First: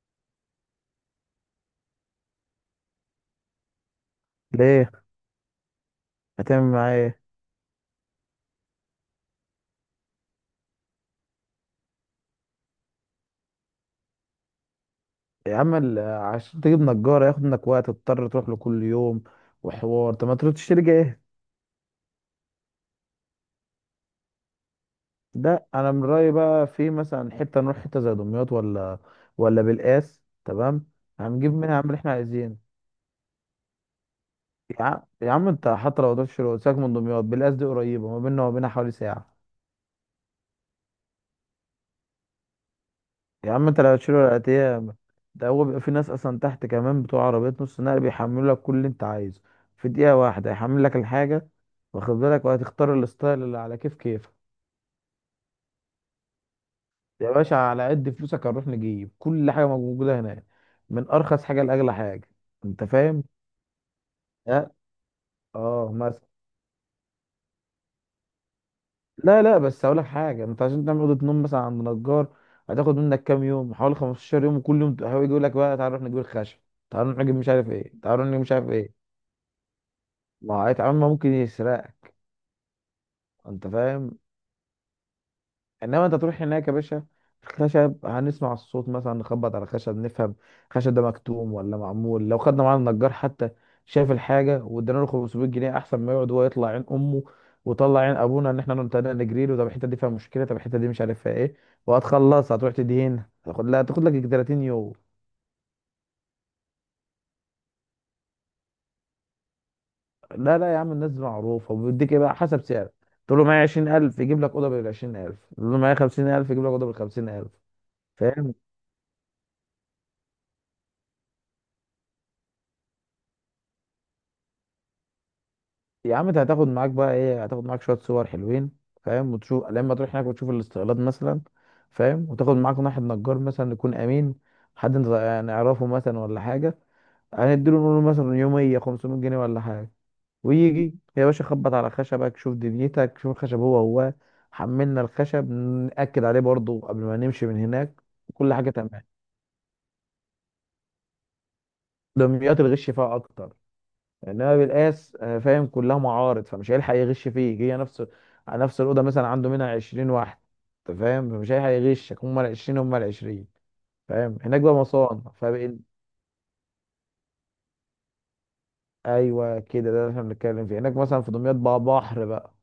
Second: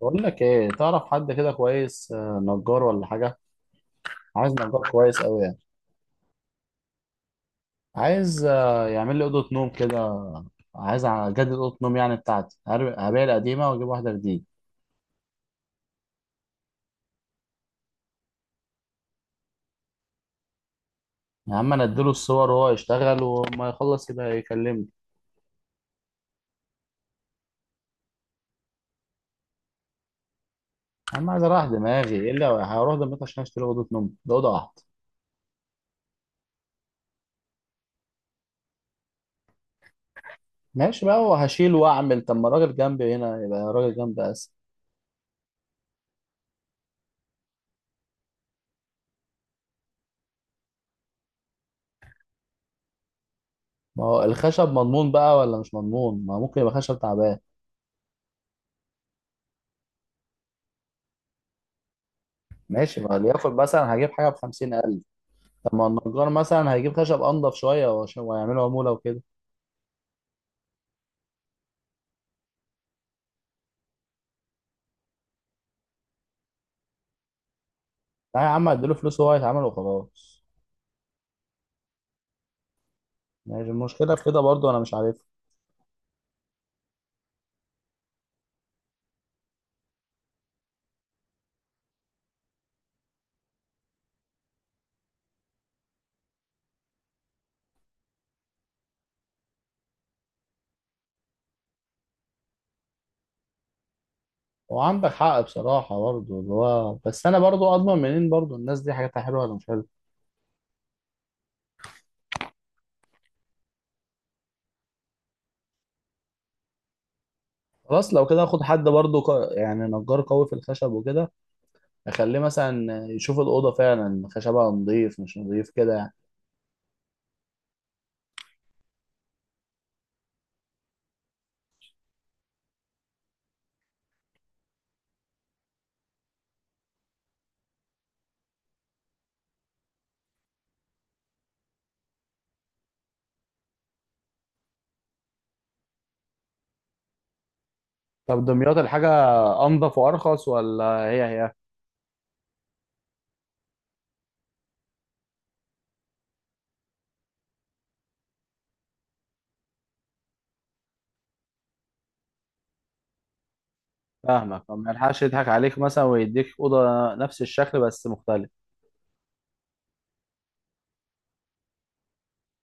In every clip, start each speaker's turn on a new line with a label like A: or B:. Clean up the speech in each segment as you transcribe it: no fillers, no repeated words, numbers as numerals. A: بقول لك ايه؟ تعرف حد كده كويس، نجار ولا حاجه؟ عايز نجار
B: ليه؟
A: كويس قوي يعني.
B: هتعمل معاه ايه؟
A: عايز يعمل لي اوضه نوم كده. عايز اجدد اوضه نوم يعني بتاعتي، هبيع القديمه واجيب واحده جديده.
B: يا عم عشان تجيب نجار هياخد منك وقت، تضطر تروح له كل يوم وحوار. طب ما تروح تشتري جاهز.
A: يا عم انا اديله الصور وهو يشتغل، وما يخلص يبقى يكلمني.
B: ده انا من رايي بقى في مثلا حته، نروح حته زي دمياط ولا ولا بالقاس، تمام؟
A: يا عم عايز
B: هنجيب
A: اريح
B: منها هنعمل اللي احنا
A: دماغي، ايه اللي
B: عايزينه.
A: هروح دمياط عشان اشتري اوضه نوم؟ ده اوضه واحده.
B: يا عم انت حتى لو تروح تشتري ساك من دمياط، بالقاس دي قريبه، ما بيننا وما بينها حوالي ساعه.
A: ماشي بقى، وهشيل واعمل، طب ما الراجل جنبي هنا،
B: يا
A: يبقى
B: عم انت لو
A: الراجل جنبي
B: هتشيله
A: اسهل.
B: العتيه، ده هو بيبقى في ناس اصلا تحت كمان بتوع عربيات نص نقل بيحملوا لك كل اللي انت عايزه في دقيقه واحده، يحمل لك الحاجه، واخد بالك؟ وهتختار الستايل اللي على كيف
A: ما هو
B: كيفك.
A: الخشب مضمون بقى ولا مش مضمون؟ ما ممكن يبقى خشب
B: يا
A: تعبان.
B: باشا على قد فلوسك هنروح نجيب كل حاجه موجوده هناك، من ارخص حاجه لاغلى حاجه. انت
A: ماشي، ما
B: فاهم؟
A: ليكن مثلا هجيب حاجه ب
B: لا.
A: 50000. طب ما
B: اه مثلا.
A: النجار مثلا هيجيب خشب انضف شويه، وهيعملوا عموله وكده.
B: لا لا، بس هقول لك حاجه، انت عشان تعمل اوضه نوم مثلا عند نجار، هتاخد منك كام يوم؟ حوالي 15 يوم، وكل يوم هو يجي يقول لك بقى تعال نروح نجيب الخشب، تعال نروح نجيب مش عارف ايه، تعال نروح
A: لا
B: نجيب
A: يا
B: مش
A: عم،
B: عارف
A: هديله
B: ايه.
A: فلوس وهو هيتعمل وخلاص.
B: ما هو عمل، ممكن يسرقك.
A: يعني
B: انت
A: المشكله
B: فاهم؟
A: في كده برضو، انا مش عارف.
B: انما انت تروح هناك يا باشا، خشب، هنسمع الصوت مثلا، نخبط على خشب نفهم خشب ده مكتوم ولا معمول. لو خدنا معانا النجار حتى، شاف الحاجه وادينا له 500 جنيه، احسن ما يقعد هو يطلع عين امه وطلع عين ابونا ان احنا نبتدي نجري له. طب الحته دي فيها مشكله، طب الحته دي مش عارف فيها ايه. وهتخلص هتروح تدهن، هتاخد لا تاخد لك 30
A: هو
B: يوم.
A: عندك حق بصراحه برضو، اللي هو بس انا برضو اضمن منين برضو الناس دي حاجاتها حلوه ولا مش حلوه؟
B: لا لا يا عم، الناس دي معروفه، وبيديك ايه بقى حسب سعر. تقول له معايا 20,000 يجيب لك اوضه بال 20,000، تقول له معايا 50,000 يجيب لك اوضه بال 50,000.
A: خلاص لو كده
B: فاهم؟
A: اخد حد برضو يعني نجار قوي في الخشب وكده، اخليه مثلا يشوف الاوضه فعلا خشبها نضيف مش نضيف كده يعني.
B: يا عم انت هتاخد معاك بقى ايه؟ هتاخد معاك شويه صور حلوين، فاهم؟ وتشوف لما تروح هناك، وتشوف الاستقلال مثلا، فاهم؟ وتاخد معاك واحد نجار مثلا يكون امين، حد انت يعني نعرفه مثلا ولا حاجه. هنديله، نقول له مثلا يوميه 500 جنيه ولا حاجه، ويجي يا باشا، خبط على خشبك، شوف دنيتك، شوف الخشب هو هو. حملنا الخشب نأكد عليه برضه قبل ما نمشي من هناك.
A: طب
B: كل حاجه
A: دمياط
B: تمام.
A: الحاجه انضف وارخص ولا هي هي؟
B: دمياط الغش فيها اكتر، انما بالقاس فاهم، كلها معارض، فمش هيلحق يغش فيك. هي نفس على نفس الاوضه، مثلا عنده منها 20 واحد، انت فاهم؟ فمش هيلحق يغشك. هم ال 20 هم ال 20، فاهم؟ هناك
A: فاهمك.
B: بقى
A: طب ما يلحقش
B: مصانع
A: يضحك عليك
B: فبقى.
A: مثلا ويديك اوضه نفس الشكل بس مختلف؟
B: ايوه كده، ده اللي احنا بنتكلم فيه، هناك مثلا في دمياط بقى بحر بقى.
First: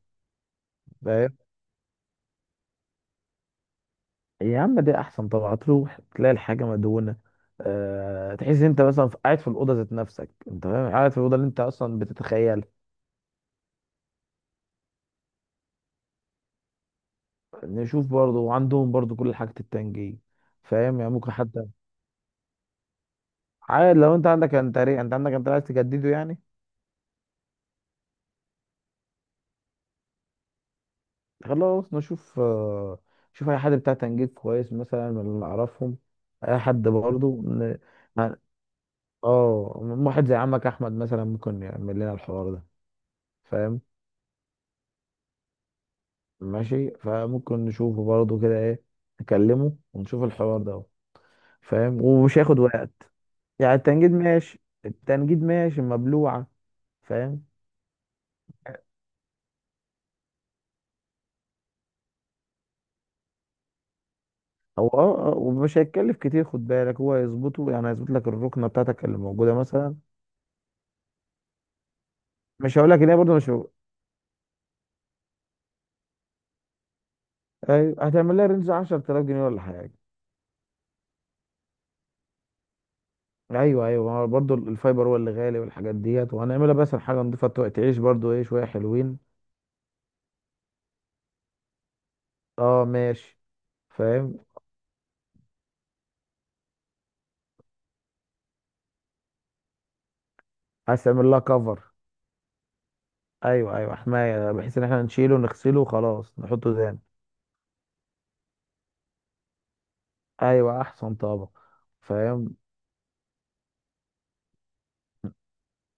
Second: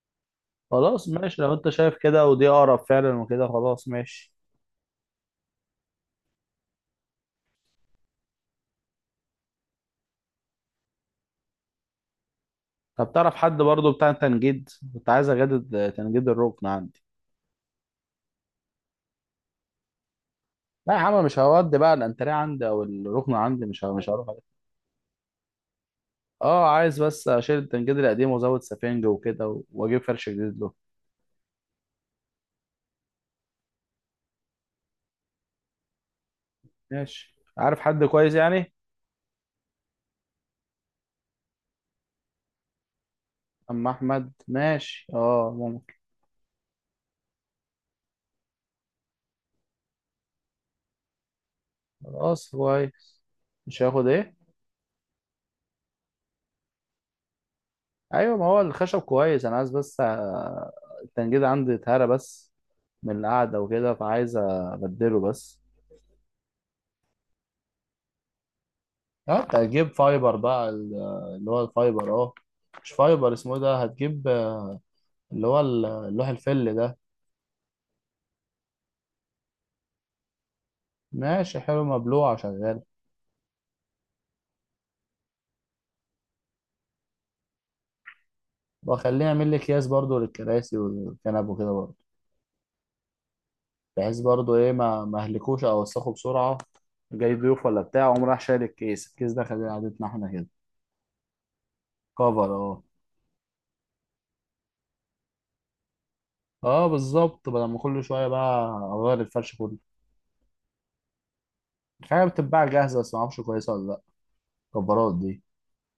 A: خلاص
B: فاهم؟
A: ماشي، لو انت شايف كده ودي اقرب فعلا وكده خلاص ماشي.
B: يا عم ده احسن طبعا، تروح تلاقي الحاجه مدهونه. أه، تحس انت مثلا قاعد في الاوضه ذات نفسك، انت فاهم؟ قاعد في الاوضه اللي انت اصلا بتتخيلها.
A: طب تعرف حد برضو بتاع تنجيد؟ كنت عايز اجدد تنجيد الركن عندي.
B: نشوف برضو، وعندهم برضو كل حاجه، التنجيم،
A: لا يا
B: فاهم؟ يعني
A: عم
B: ممكن
A: مش
B: حتى.
A: هودي بقى الانتريه عندي او الركن عندي،
B: عادي،
A: مش
B: لو انت
A: هروح عليه.
B: عندك انتري، انت عندك، انت عايز تجدده يعني.
A: اه، عايز بس اشيل التنجيد القديم وازود سفنج وكده واجيب فرش جديد له.
B: خلاص نشوف. شوف اي حد بتاع تنجيد كويس مثلا من اللي نعرفهم، اي حد
A: ماشي،
B: برضه
A: عارف حد كويس
B: ه-
A: يعني؟
B: اه. واحد زي عمك احمد مثلا ممكن يعمل لنا الحوار ده، فاهم؟
A: اما احمد ماشي، اه ممكن.
B: ماشي، فممكن نشوفه برضه كده ايه، نكلمه ونشوف الحوار ده، فاهم؟ ومش
A: خلاص
B: هياخد وقت.
A: كويس.
B: يعني
A: مش هياخد
B: التنجيد
A: ايه.
B: ماشي، التنجيد ماشي مبلوعة، فاهم؟
A: ايوه، ما هو الخشب كويس، انا عايز بس التنجيد عندي اتهرى بس من القعده وكده، فعايز
B: هو
A: ابدله
B: اه،
A: بس.
B: ومش هيتكلف كتير، خد بالك، هو هيظبطه يعني، هيظبط لك الركنه بتاعتك اللي
A: اه أنت
B: موجوده
A: هتجيب
B: مثلا.
A: فايبر بقى اللي هو الفايبر، اه.
B: مش
A: مش
B: هقول لك ان هي
A: فايبر،
B: برضه مش
A: اسمه إيه
B: هو-
A: ده هتجيب؟ اللي هو اللوح الفل ده.
B: ايوه. هتعمل لها رينج 10,000 جنيه ولا حاجه.
A: ماشي حلو مبلوع شغال.
B: ايوه ايوه، ما هو برضه الفايبر هو اللي غالي، والحاجات ديت وهنعملها، بس حاجه نضيفه تعيش برضه ايه، شويه
A: واخليه
B: حلوين.
A: يعمل لي اكياس برضو للكراسي والكنب وكده برضو،
B: اه ماشي.
A: بحيث
B: فاهم.
A: برضو ايه، ما اهلكوش او اوسخه بسرعه. جاي ضيوف ولا بتاع، قوم راح شايل الكيس ده خليه قعدتنا احنا كده.
B: عايز تعمل لها كفر؟
A: كفر، اه.
B: ايوه ايوه، حمايه، بحيث ان احنا نشيله نغسله وخلاص نحطه
A: اه
B: تاني.
A: بالظبط، بدل ما كل شويه بقى اغير الفرش كله.
B: ايوه احسن طبعا.
A: في حاجه
B: فاهم.
A: بتتباع جاهزه بس ما اعرفش كويسه ولا لا، الكبارات دي.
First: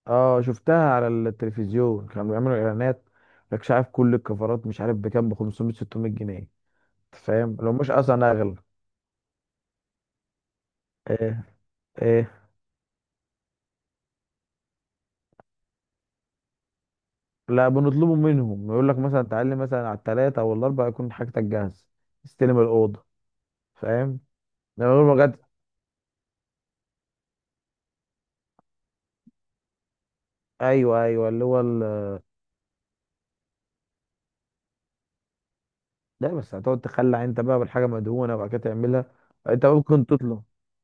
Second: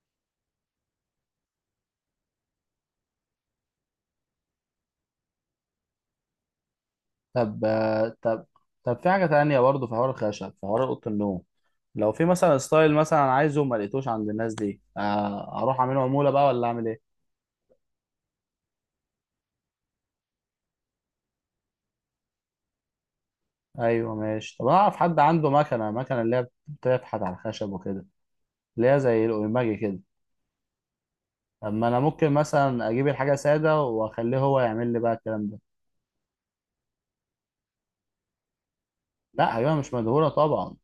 B: اه شفتها على التلفزيون، كانوا بيعملوا اعلانات. مش عارف كل الكفرات مش عارف بكام، ب 500 600 جنيه. أنت فاهم؟
A: طب
B: لو مش
A: آه،
B: اصلا
A: طب
B: اغلى.
A: طب في حاجه تانية برضه، في حوار الخشب، في حوار اوضه النوم.
B: ايه؟
A: لو في
B: ايه؟
A: مثلا ستايل مثلا عايزه ما لقيتوش عند الناس دي، اروح اعمله عموله بقى ولا اعمل ايه؟
B: لا، بنطلبه منهم، يقول لك مثلا تعالي مثلا على الثلاثه او الاربعه، يكون حاجتك جاهزه، استلم الاوضه،
A: ايوه
B: فاهم؟
A: ماشي. طب انا
B: من
A: اعرف
B: غير
A: حد
B: ما جت.
A: عنده مكنه اللي هي بتفحت على الخشب وكده، اللي هي زي الاوماجي كده.
B: ايوه ايوه اللي هو
A: طب
B: ال...
A: ما انا ممكن مثلا اجيب الحاجه ساده، واخليه هو يعمل لي بقى الكلام ده.
B: لا، بس هتقعد تخلع انت بقى بالحاجه مدهونه وبعد كده تعملها.
A: لا
B: انت
A: ايوه، مش
B: ممكن
A: مدهوره
B: تطلب.
A: طبعا.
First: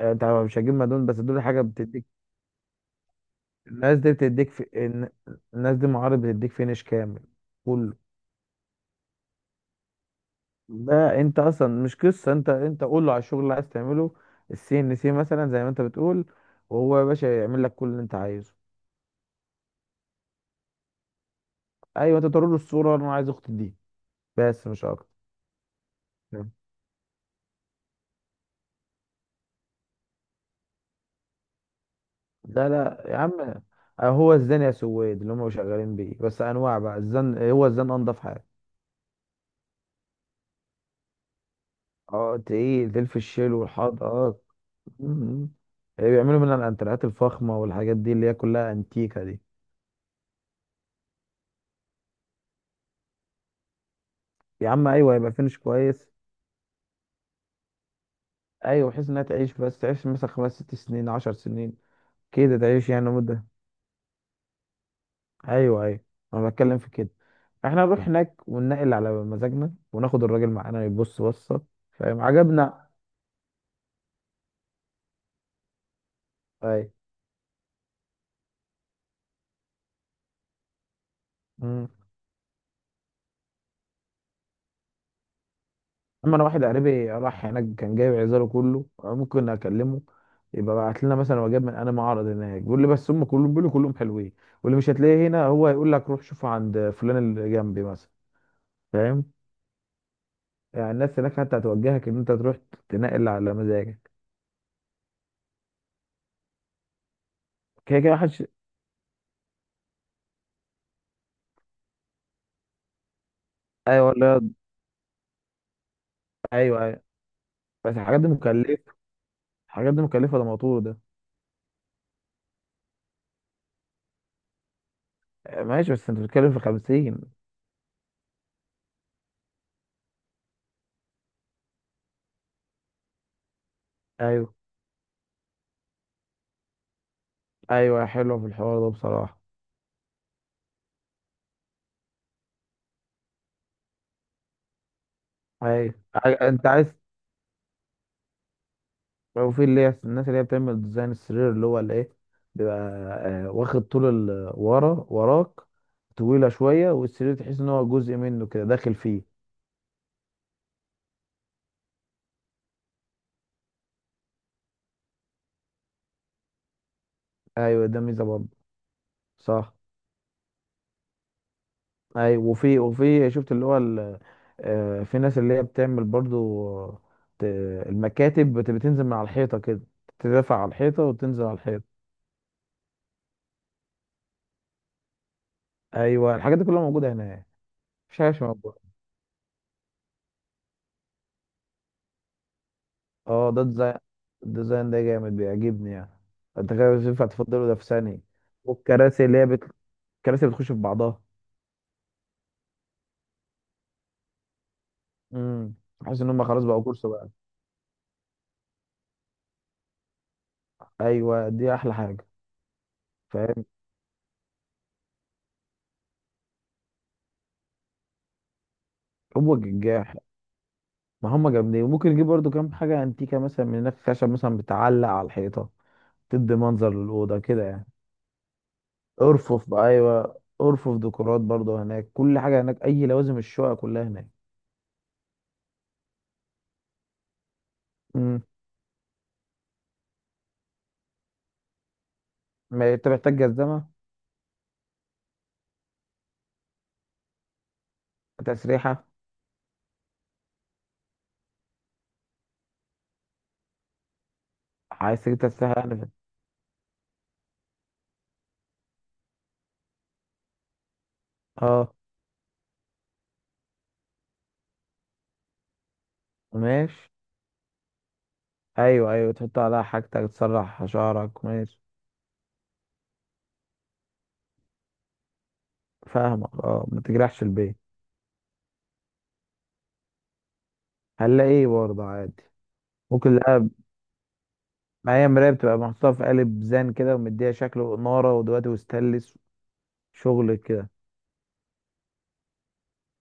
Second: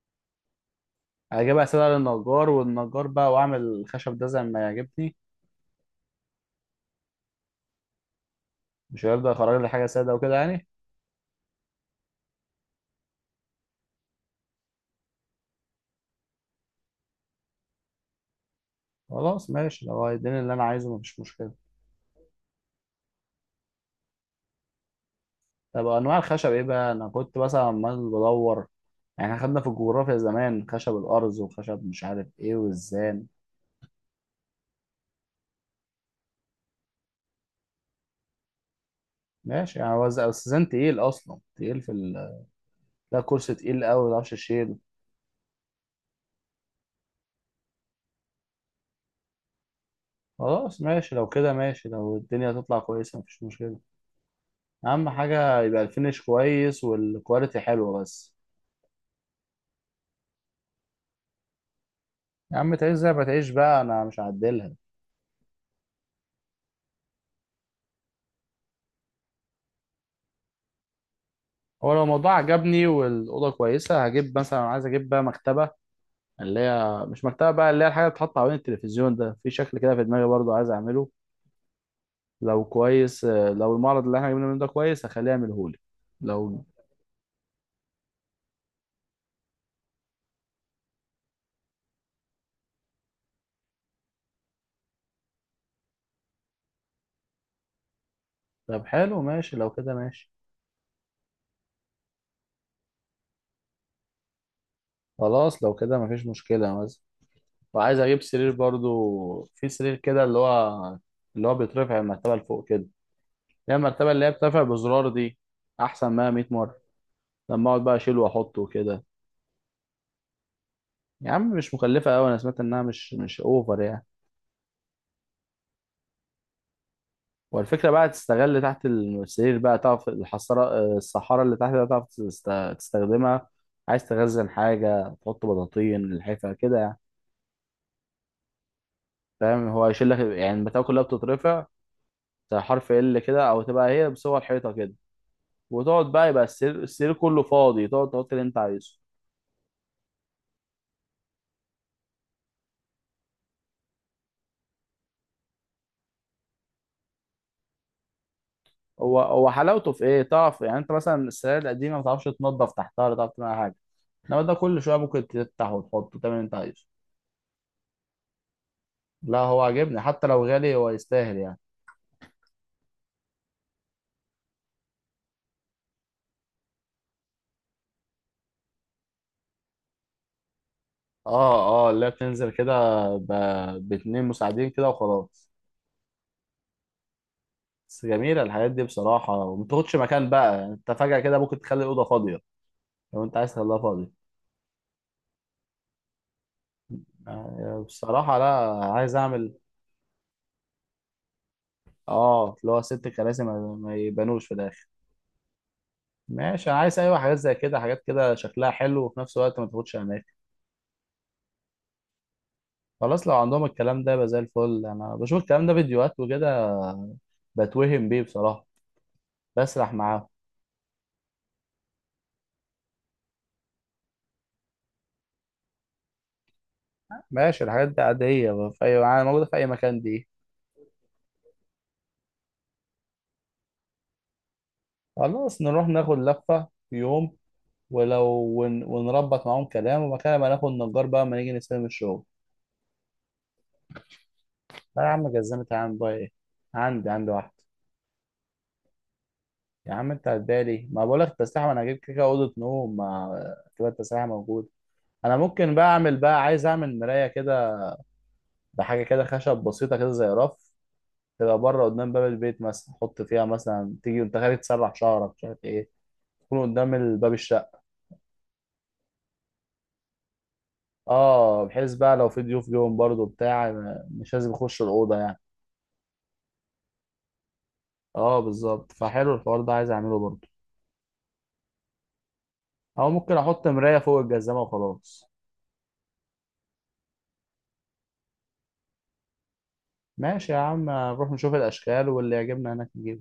B: انت مش هتجيب مدهون، بس دول حاجه
A: هجيبها سادة
B: بتديك.
A: للنجار، والنجار بقى واعمل
B: الناس دي
A: الخشب ده زي
B: بتديك
A: ما يعجبني.
B: الناس دي معارض بتديك فينش كامل، كله.
A: مش هيرضى يخرج لي حاجة سادة وكده يعني؟
B: لا انت اصلا مش قصه انت، انت قول له على الشغل اللي عايز تعمله، السي ان سي مثلا زي ما انت بتقول، وهو يا باشا يعمل لك كل اللي انت عايزه.
A: خلاص ماشي، لو هيديني اللي انا عايزه مفيش مشكلة.
B: ايوه، انت توري له الصوره، انا عايز اختي دي، بس مش اكتر.
A: طب انواع الخشب
B: نعم.
A: ايه بقى؟ انا كنت مثلا عمال بدور يعني، احنا خدنا في الجغرافيا زمان خشب الارز، وخشب مش عارف ايه،
B: لا لا يا
A: والزان.
B: عم. هو الزن يا سويد اللي هم شغالين بيه، بس انواع بقى الزن، هو الزن انضف حاجه.
A: ماشي يعني، هو الزان تقيل، اصلا تقيل في
B: اه تقيل، تقيل في
A: ده
B: الشيل
A: كرسي تقيل
B: والحط،
A: قوي ما تعرفش
B: اه.
A: تشيله.
B: مم. بيعملوا منها الانتريهات الفخمه والحاجات دي اللي هي كلها انتيكه دي.
A: خلاص ماشي، لو كده ماشي، لو الدنيا تطلع كويسة مفيش مشكلة.
B: يا عم
A: اهم
B: ايوه، هيبقى فينش
A: حاجة يبقى
B: كويس.
A: الفينش كويس، والكواليتي حلوة بس.
B: ايوه بحيث انها تعيش، بس تعيش مثلا خمس ست سنين عشر سنين
A: يا
B: كده،
A: عم
B: تعيش
A: تعيش
B: يعني
A: زي ما
B: مدة.
A: تعيش بقى، انا مش هعدلها.
B: ايوه ايوه، انا بتكلم في كده. احنا نروح هناك وننقل على مزاجنا، وناخد الراجل معانا يبص بصة.
A: هو لو
B: فاهم؟
A: الموضوع عجبني
B: عجبنا
A: والاوضه كويسه، هجيب مثلا، عايز اجيب بقى مكتبه، اللي
B: اي.
A: هي مش مكتبه بقى، اللي هي الحاجه اللي بتتحط حوالين التلفزيون ده، في شكل كده في دماغي برضو عايز اعمله.
B: مم.
A: لو كويس آه، لو المعرض اللي احنا جبنا منه ده كويس، هخليه يعمله لي.
B: اما انا
A: لو
B: واحد قريبي راح هناك كان جايب عزاله كله، ممكن اكلمه، يبقى بعت لنا مثلا وجاب من انا معرض هناك، بيقول لي بس هم كلهم بيقولوا كلهم حلوين، واللي مش هتلاقيه هنا هو يقول لك روح شوفه عند فلان اللي جنبي مثلا،
A: طب حلو
B: فاهم؟
A: ماشي، لو كده ماشي.
B: يعني الناس هناك حتى هتوجهك ان انت تروح تنقل على مزاجك.
A: خلاص لو كده مفيش مشكله. مثلا
B: كده
A: وعايز
B: كده
A: اجيب
B: محدش.
A: سرير برضو، في سرير كده اللي هو، اللي هو بيترفع المرتبه لفوق كده، اللي هي المرتبه
B: ايوه.
A: اللي هي
B: لا.
A: بترفع بزرار دي، احسن ما 100 مره
B: ايوه ايوه.
A: لما اقعد
B: بس
A: بقى اشيله
B: الحاجات دي
A: واحطه
B: مكلفه،
A: وكده.
B: الحاجات دي مكلفه، ده موتور ده.
A: يا عم مش مكلفه قوي، انا سمعت انها مش اوفر يعني.
B: ماشي، بس انت بتتكلم في 50.
A: والفكره بقى تستغل تحت السرير بقى، تعرف الحصاره الصحاره اللي تحت بقى، تعرف تستخدمها. عايز تخزن
B: ايوه
A: حاجه، تحط بطاطين الحفه كده يعني.
B: ايوه، حلوه في الحوار ده بصراحه.
A: فاهم، هو يشيل لك يعني البتاع كلها بتترفع، زي حرف ال كده، او تبقى هي بصور حيطه كده،
B: ايوه
A: وتقعد بقى، يبقى
B: انت
A: السرير
B: عايز.
A: السرير كله فاضي، تقعد تحط اللي انت عايزه.
B: لو في اللي هي الناس اللي هي بتعمل ديزاين السرير، اللي هو الايه، بيبقى واخد طول ورا وراك، طويله شويه، والسرير تحس ان هو جزء منه كده، داخل
A: هو
B: فيه.
A: هو حلاوته في ايه؟ تعرف يعني انت مثلا السرير القديمه ما تعرفش تنضف تحتها، ولا تعرف تعمل حاجه. انما ده كل شويه ممكن تفتح وتحطه، تعمل اللي انت عايزه.
B: ايوه ده ميزه برضه.
A: لا هو
B: صح.
A: عاجبني، حتى لو غالي هو يستاهل يعني.
B: اي، وفي شفت اللي هو في ناس اللي هي بتعمل برضو، آه، ت- المكاتب بتنزل من على الحيطه كده، تدافع على الحيطه وتنزل على
A: اه اه،
B: الحيطه.
A: لا بتنزل كده، باتنين مساعدين كده وخلاص.
B: ايوه الحاجات دي كلها موجوده هناك.
A: بس
B: مفيش حاجه مش
A: جميلة الحاجات
B: موجوده.
A: دي بصراحة، وما بتاخدش مكان بقى يعني. انت فجأة كده ممكن تخلي الأوضة فاضية، لو انت
B: اه
A: عايز
B: ده
A: تخليها
B: ديزاين،
A: فاضية.
B: الديزاين ده جامد، بيعجبني يعني. انت كده مش ينفع تفضله، ده
A: يعني
B: في ثانيه.
A: بصراحة لا، عايز
B: والكراسي اللي هي
A: أعمل.
B: بت... الكراسي بتخش في بعضها.
A: اه، اللي هو ست كراسي ما يبانوش في الآخر.
B: امم. حاسس ان هم خلاص
A: ماشي، أنا
B: بقوا
A: عايز،
B: كورس
A: أيوة
B: بقى.
A: حاجات زي كده، حاجات كده شكلها حلو، وفي نفس الوقت ما تاخدش أماكن.
B: ايوه دي احلى حاجه.
A: خلاص لو عندهم
B: فاهم.
A: الكلام ده، يبقى زي الفل. أنا بشوف الكلام ده فيديوهات وكده، بتوهم بيه بصراحة،
B: هو
A: بسرح
B: الجاح.
A: معاهم.
B: ما هم جامدين، وممكن نجيب برضو كام حاجة انتيكة مثلا من هناك، خشب مثلا بتعلق على الحيطة، تدي منظر للأوضة كده
A: ماشي
B: يعني.
A: الحاجات دي عادية في أي موجودة في أي
B: ارفف بقى،
A: مكان دي.
B: أيوة ارفف، ديكورات برضو، هناك كل حاجة، هناك أي لوازم الشقة كلها هناك.
A: خلاص نروح ناخد لفة في يوم، ولو
B: امم.
A: ونربط معاهم كلام، ومكان ما ناخد نجار بقى ما نيجي نستلم الشغل.
B: ما أنت محتاج جزمة.
A: لا يا عم، جزمت يا عم بقى إيه؟ عندي واحد.
B: تسريحة.
A: يا عم أنت هتبالي، ما بقولك التسليح، ما أنا هجيب كده أوضة نوم، ما كده التسليح موجود.
B: عايز
A: أنا
B: تجيب
A: ممكن
B: تسريحة
A: بقى
B: يعني
A: أعمل بقى، عايز أعمل مراية كده، بحاجة كده خشب بسيطة كده زي رف، تبقى بره
B: اه.
A: قدام باب البيت مثلا، أحط فيها مثلا تيجي وأنت خارج تسرح شعرك مش عارف إيه، يكون قدام
B: ماشي،
A: باب الشقة.
B: أيوة أيوة تحط عليها حاجتك، تسرح شعرك،
A: اه،
B: ماشي.
A: بحيث بقى لو في ضيوف جوهم برضو بتاع مش لازم يخش الأوضة يعني.
B: فاهمك اه، ما تجرحش البيت.
A: اه بالظبط، فحلو الحوار ده، عايز اعمله برضو.
B: هنلاقي ايه برضه عادي.
A: او ممكن
B: ممكن.
A: احط
B: لا،
A: مراية فوق الجزامة وخلاص.
B: معايا مراية بتبقى محطوطة في قالب زان كده، ومديها شكل وإنارة ودلوقتي وستانلس،
A: ماشي
B: شغل
A: يا عم،
B: كده.
A: نروح نشوف الاشكال واللي يعجبنا هناك نجيبه.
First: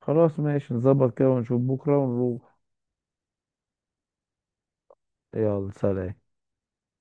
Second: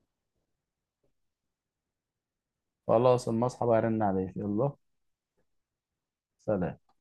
B: خلاص ماشي، نظبط كده ونشوف بكرة ونروح.
A: خلاص، اما اصحى بقى ارن عليك، يلا
B: يلا سلام.
A: سلام.